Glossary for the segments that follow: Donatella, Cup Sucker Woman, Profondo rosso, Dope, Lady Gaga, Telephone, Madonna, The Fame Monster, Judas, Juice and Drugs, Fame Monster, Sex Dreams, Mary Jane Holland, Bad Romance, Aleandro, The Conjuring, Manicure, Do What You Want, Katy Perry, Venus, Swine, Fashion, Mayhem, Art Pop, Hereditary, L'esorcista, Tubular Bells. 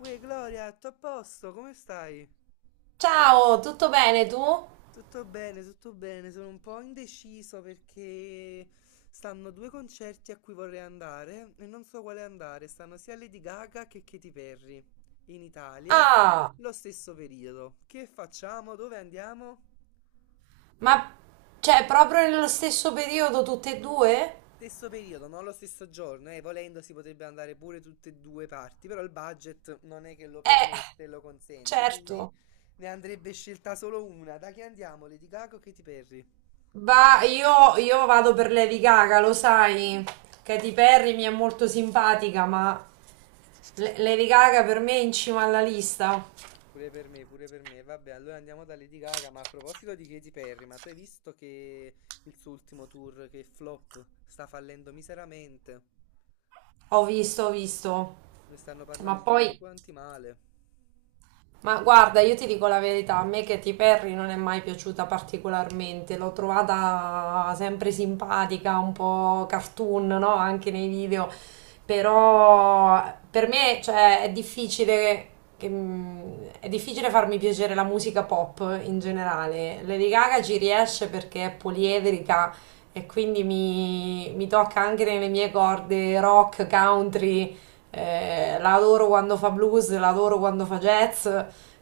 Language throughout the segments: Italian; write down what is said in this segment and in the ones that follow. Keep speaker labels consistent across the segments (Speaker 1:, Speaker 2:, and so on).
Speaker 1: Uè, Gloria, tutto a posto? Come stai?
Speaker 2: Ciao, tutto bene tu?
Speaker 1: Tutto bene, tutto bene. Sono un po' indeciso perché stanno due concerti a cui vorrei andare e non so quale andare. Stanno sia Lady Gaga che Katy Perry in Italia,
Speaker 2: Ah,
Speaker 1: lo stesso periodo. Che facciamo? Dove andiamo?
Speaker 2: ma cioè proprio nello stesso periodo tutte e due?
Speaker 1: Stesso periodo, non lo stesso giorno, volendo si potrebbe andare pure tutte e due parti, però il budget non è che lo
Speaker 2: Eh,
Speaker 1: permette, lo consente, quindi
Speaker 2: certo.
Speaker 1: ne andrebbe scelta solo una. Da chi andiamo? Lady Gaga o Katy Perry?
Speaker 2: Va, io vado per Lady Gaga, lo sai. Katy Perry mi è molto simpatica, ma Lady Gaga per me è in cima alla lista.
Speaker 1: Pure per me, pure per me. Vabbè, allora andiamo da Lady Gaga. Ma a proposito di Katy Perry, ma tu hai visto che il suo ultimo tour, che è flop, sta fallendo miseramente?
Speaker 2: Ho visto, ho visto.
Speaker 1: Ne stanno
Speaker 2: Ma
Speaker 1: parlando tutti
Speaker 2: poi
Speaker 1: quanti male.
Speaker 2: Ma guarda, io ti dico la verità, a me Katy Perry non è mai piaciuta particolarmente, l'ho trovata sempre simpatica, un po' cartoon, no? Anche nei video, però per me, cioè, è difficile, che- mm, è difficile farmi piacere la musica pop in generale. Lady Gaga ci riesce perché è poliedrica e quindi mi tocca anche nelle mie corde rock, country, la adoro quando fa blues, la adoro quando fa jazz.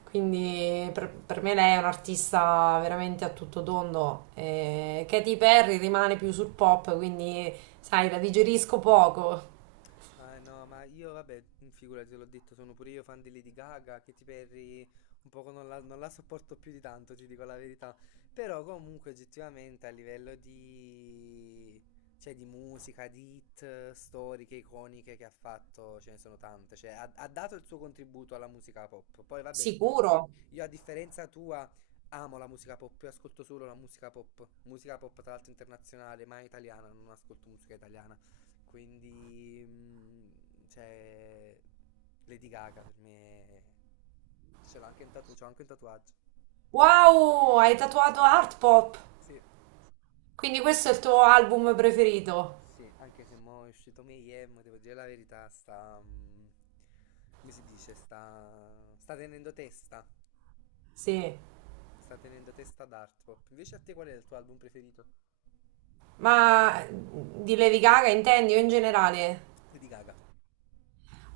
Speaker 2: Quindi per me lei è un'artista veramente a tutto tondo. Katy Perry rimane più sul pop, quindi sai, la digerisco poco.
Speaker 1: Ah no, ma io vabbè, figurati, te l'ho detto, sono pure io fan di Lady Gaga. Katy Perry, un poco non la sopporto più di tanto, ti dico la verità. Però comunque oggettivamente a livello di, cioè di musica, di hit, storiche, iconiche che ha fatto, ce ne sono tante, cioè ha dato il suo contributo alla musica pop. Poi vabbè, io,
Speaker 2: Sicuro.
Speaker 1: io a differenza tua amo la musica pop, io ascolto solo la musica pop tra l'altro internazionale, mai italiana, non ascolto musica italiana. Quindi, cioè, Lady Gaga per me ce l'ho anche un tatu- c'ho anche un tatuaggio.
Speaker 2: Wow, hai tatuato Art Pop.
Speaker 1: Sì,
Speaker 2: Quindi questo è il tuo album preferito?
Speaker 1: sì, anche se mo è uscito Mayhem, devo dire la verità, sta, come si dice, sta tenendo testa,
Speaker 2: Sì.
Speaker 1: sta tenendo testa ad Art Pop. Invece a te qual è il tuo album preferito?
Speaker 2: Ma di Levi Gaga intendi o in generale?
Speaker 1: Lady Gaga,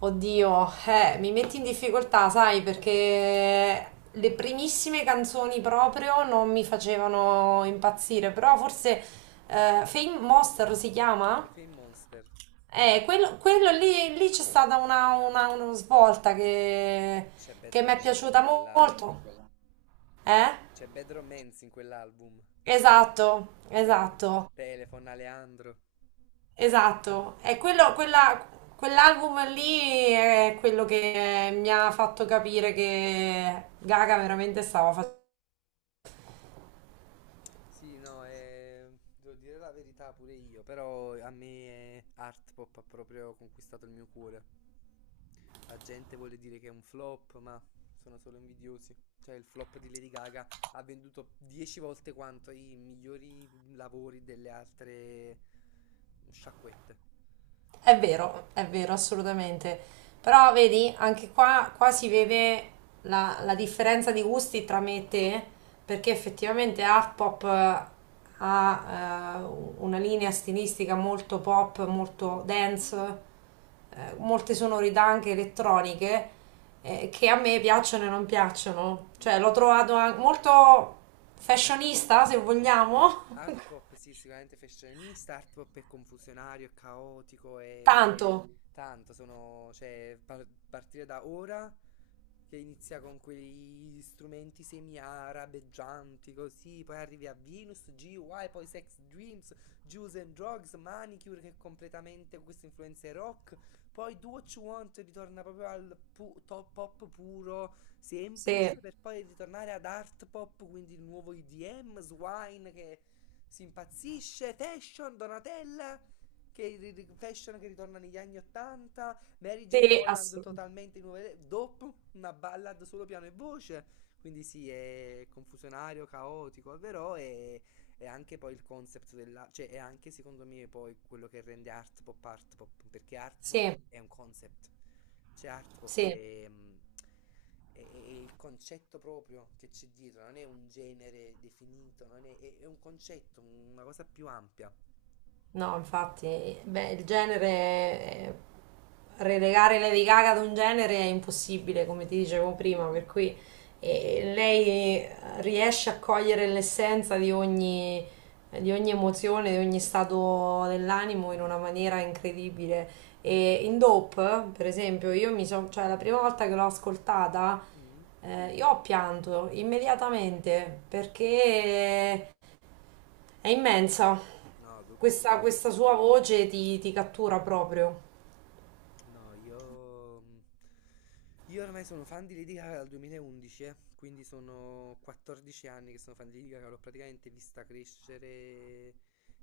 Speaker 2: Oddio, mi metti in difficoltà, sai, perché le primissime canzoni proprio non mi facevano impazzire, però forse Fame Monster si chiama?
Speaker 1: The Fame Monster.
Speaker 2: Quello lì, lì c'è stata una svolta che,
Speaker 1: C'è Bad
Speaker 2: che mi è
Speaker 1: Romance
Speaker 2: piaciuta
Speaker 1: in quell'album.
Speaker 2: molto. Eh?
Speaker 1: C'è Bad Romance in quell'album.
Speaker 2: Esatto,
Speaker 1: C'è
Speaker 2: esatto.
Speaker 1: Telephone Aleandro.
Speaker 2: Esatto, è quello, quell'album lì è quello che mi ha fatto capire che Gaga veramente stava...
Speaker 1: Sì, no, devo dire la verità pure io, però a me Art Pop ha proprio conquistato il mio cuore. La gente vuole dire che è un flop, ma sono solo invidiosi. Cioè, il flop di Lady Gaga ha venduto 10 volte quanto i migliori lavori delle altre sciacquette.
Speaker 2: È vero, assolutamente. Però vedi, anche qua si vede la differenza di gusti tra me e te, perché effettivamente Art Pop ha una linea stilistica molto pop,
Speaker 1: Mm,
Speaker 2: molto dance, molte sonorità anche elettroniche, che a me piacciono e non piacciono. Cioè,
Speaker 1: ok.
Speaker 2: l'ho trovato molto fashionista, se
Speaker 1: Sì,
Speaker 2: vogliamo.
Speaker 1: art pop sì, sicuramente fashionista, art pop è confusionario, è caotico, è
Speaker 2: Tanto,
Speaker 1: tanto, sono, cioè, partire da ora che inizia con quegli strumenti semi-arabeggianti così, poi arrivi a Venus, GY, poi Sex Dreams, Juice and Drugs, Manicure che è completamente con queste influenze rock, poi Do What You Want ritorna proprio al top pop puro, semplice,
Speaker 2: sì,
Speaker 1: per poi ritornare ad art pop, quindi il nuovo EDM, Swine che si impazzisce, Fashion, Donatella, che Fashion che ritorna negli anni 80, Mary Jane
Speaker 2: sì,
Speaker 1: Holland
Speaker 2: assolutamente.
Speaker 1: totalmente nuove, dopo una ballad solo piano e voce, quindi sì, è confusionario, caotico, però è vero, e anche poi il concept della, cioè è anche secondo me poi quello che rende art pop, perché art pop
Speaker 2: Sì.
Speaker 1: è un concept, cioè art pop
Speaker 2: Sì,
Speaker 1: è, mm, è il concetto proprio che c'è dietro, non è un genere definito, non è, è un concetto, una cosa più ampia.
Speaker 2: no, infatti, beh, il genere, relegare Lady Gaga ad un genere è impossibile, come ti
Speaker 1: Le tigre.
Speaker 2: dicevo prima, per cui lei riesce a cogliere l'essenza di ogni emozione, di ogni stato dell'animo in una maniera incredibile. E in Dope, per esempio, io mi sono, cioè la prima volta che l'ho ascoltata,
Speaker 1: Mm.
Speaker 2: io ho pianto immediatamente perché... È immensa.
Speaker 1: No, dopo è
Speaker 2: Questa
Speaker 1: stupenda.
Speaker 2: sua voce ti cattura proprio.
Speaker 1: No, io, io ormai sono fan di Lady Gaga dal 2011, quindi sono 14 anni che sono fan di Lady Gaga, l'ho praticamente vista crescere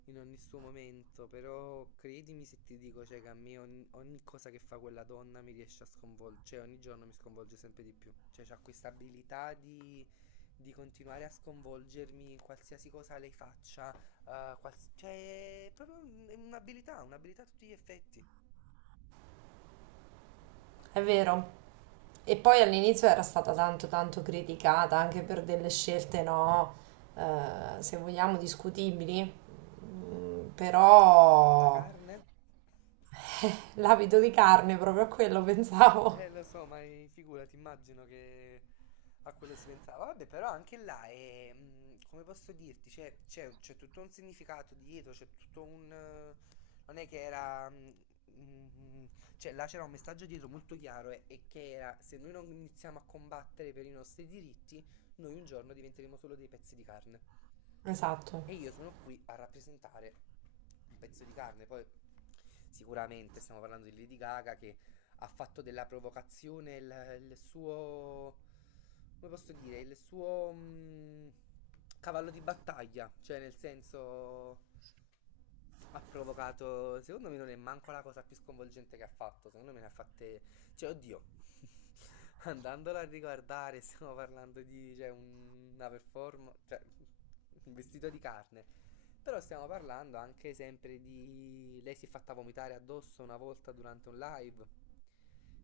Speaker 1: in ogni suo momento, però credimi se ti dico, cioè, che a me ogni cosa che fa quella donna mi riesce a sconvolgere, cioè ogni giorno mi sconvolge sempre di più, cioè c'ha questa abilità di continuare a sconvolgermi in qualsiasi cosa lei faccia, cioè è proprio è un'abilità, un'abilità a tutti gli effetti.
Speaker 2: È vero. E poi all'inizio era stata tanto tanto criticata anche per delle scelte, no, se vogliamo discutibili. Mm,
Speaker 1: La
Speaker 2: però
Speaker 1: carne?
Speaker 2: l'abito di carne proprio a quello pensavo.
Speaker 1: Lo so, ma figurati, immagino che a quello si pensava. Vabbè, però anche là è, mm, come posso dirti, c'è tutto un significato dietro, c'è tutto un, non è che era, mm, mm, cioè, là c'era un messaggio dietro molto chiaro e che era, se noi non iniziamo a combattere per i nostri diritti, noi un giorno diventeremo solo dei pezzi di carne.
Speaker 2: Esatto.
Speaker 1: E io sono qui a rappresentare un pezzo di carne. Poi sicuramente stiamo parlando di Lady Gaga che ha fatto della provocazione il suo, come posso dire, il suo cavallo di battaglia, cioè nel senso ha provocato, secondo me non è manco la cosa più sconvolgente che ha fatto, secondo me ne ha fatte cioè, oddio, andandola a riguardare, stiamo parlando di, cioè, una performance, cioè, un vestito di carne. Però stiamo parlando anche sempre di, lei si è fatta vomitare addosso una volta durante un live.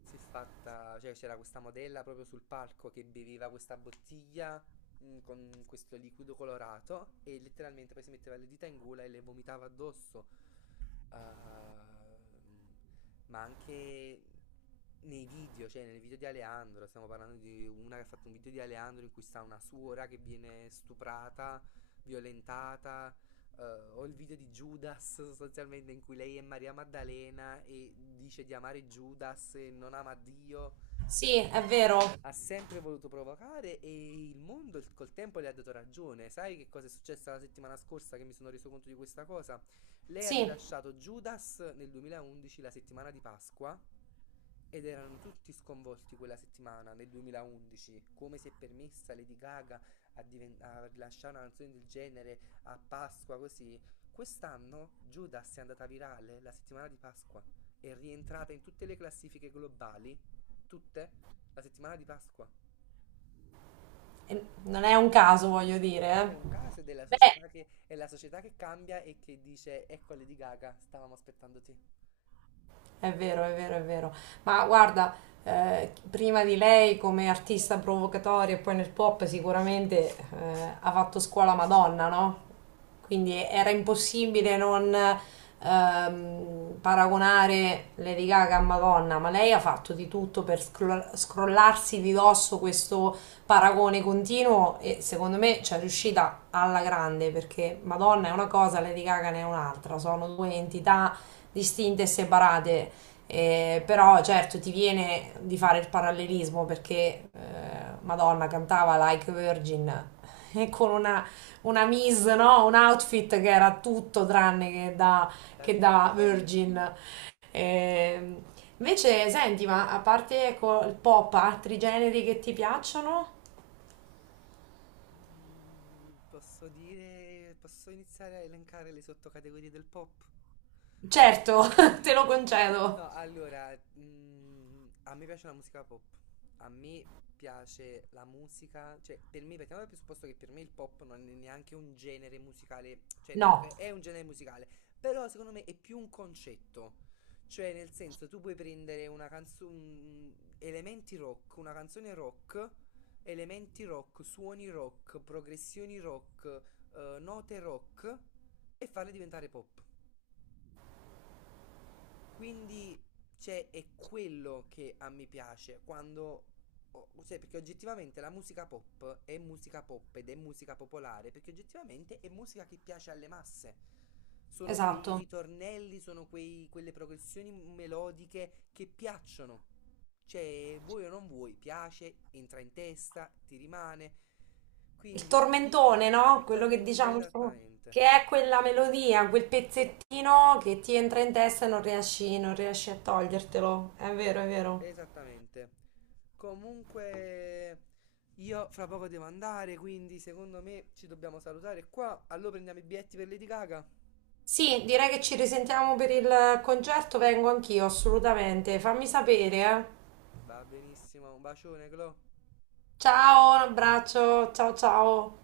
Speaker 1: Si è fatta, cioè, c'era questa modella proprio sul palco che beveva questa bottiglia con questo liquido colorato e letteralmente poi si metteva le dita in gola e le vomitava addosso. Ehm, ma anche nei video, cioè nel video di Aleandro, stiamo parlando di una che ha fatto un video di Aleandro in cui sta una suora che viene stuprata, violentata, eh, o il video di Judas sostanzialmente in cui lei è Maria Maddalena e dice di amare Judas e non ama Dio.
Speaker 2: Sì, è
Speaker 1: Cioè,
Speaker 2: vero.
Speaker 1: ha sempre voluto provocare e il mondo col tempo le ha dato ragione. Sai che cosa è successo la settimana scorsa che mi sono reso conto di questa cosa? Lei ha
Speaker 2: Sì,
Speaker 1: rilasciato Judas nel 2011, la settimana di Pasqua, ed erano tutti sconvolti quella settimana, nel 2011. Come si è permessa Lady Gaga a, a rilasciare una canzone del genere a Pasqua così? Quest'anno Judas è andata virale la settimana di Pasqua. È rientrata in tutte le classifiche globali, tutte, la settimana di Pasqua.
Speaker 2: e non è un caso, voglio dire.
Speaker 1: Non è un
Speaker 2: Eh.
Speaker 1: caso ed è la
Speaker 2: Beh,
Speaker 1: società è la società che cambia e che dice, ecco Lady Gaga, stavamo aspettando te.
Speaker 2: è vero, è vero, è vero. Ma guarda, prima di lei come artista provocatoria e poi nel pop sicuramente ha fatto scuola Madonna, no? Quindi era impossibile non paragonare Lady Gaga a Madonna, ma lei ha fatto di tutto per scrollarsi di dosso questo paragone continuo e secondo me ci è riuscita alla grande perché Madonna è una cosa, Lady Gaga ne è un'altra, sono due entità distinte e separate. Però certo ti viene di fare il parallelismo perché Madonna cantava Like a Virgin e con una mise, no? Un outfit che era tutto tranne
Speaker 1: Da
Speaker 2: che da
Speaker 1: vergine.
Speaker 2: Virgin. Eh, invece, senti, ma a parte ecco, il pop, altri generi che ti piacciono?
Speaker 1: Mm, posso dire, posso iniziare a elencare le sottocategorie del pop? No,
Speaker 2: Certo, te lo concedo.
Speaker 1: no, allora, mm, a me piace la musica pop, a me piace la musica, cioè per me, partiamo dal presupposto che per me il pop non è neanche un genere musicale, cioè nel
Speaker 2: No,
Speaker 1: senso è un genere musicale, però secondo me è più un concetto, cioè nel senso tu puoi prendere una canzone, elementi rock, una canzone rock elementi rock, suoni rock, progressioni rock, note rock e farle diventare pop. Quindi, cioè, è quello che a me piace quando. Cioè, perché oggettivamente la musica pop è musica pop ed è musica popolare, perché oggettivamente è musica che piace alle masse. Sono quei
Speaker 2: esatto.
Speaker 1: ritornelli, sono quelle progressioni melodiche che piacciono. Cioè, vuoi o non vuoi, piace, entra in testa, ti rimane.
Speaker 2: Il
Speaker 1: Quindi,
Speaker 2: tormentone, no?
Speaker 1: il
Speaker 2: Quello che
Speaker 1: tormento,
Speaker 2: diciamo, il
Speaker 1: esattamente.
Speaker 2: che è quella melodia, quel pezzettino che ti entra in testa e non riesci, non riesci a togliertelo. È vero, è vero.
Speaker 1: Esattamente. Comunque, io fra poco devo andare, quindi secondo me ci dobbiamo salutare qua. Allora prendiamo i biglietti per Lady Gaga.
Speaker 2: Sì, direi che ci risentiamo per il concerto, vengo anch'io, assolutamente. Fammi sapere, eh.
Speaker 1: Va benissimo, un bacione, Clo.
Speaker 2: Ciao, un abbraccio, ciao ciao.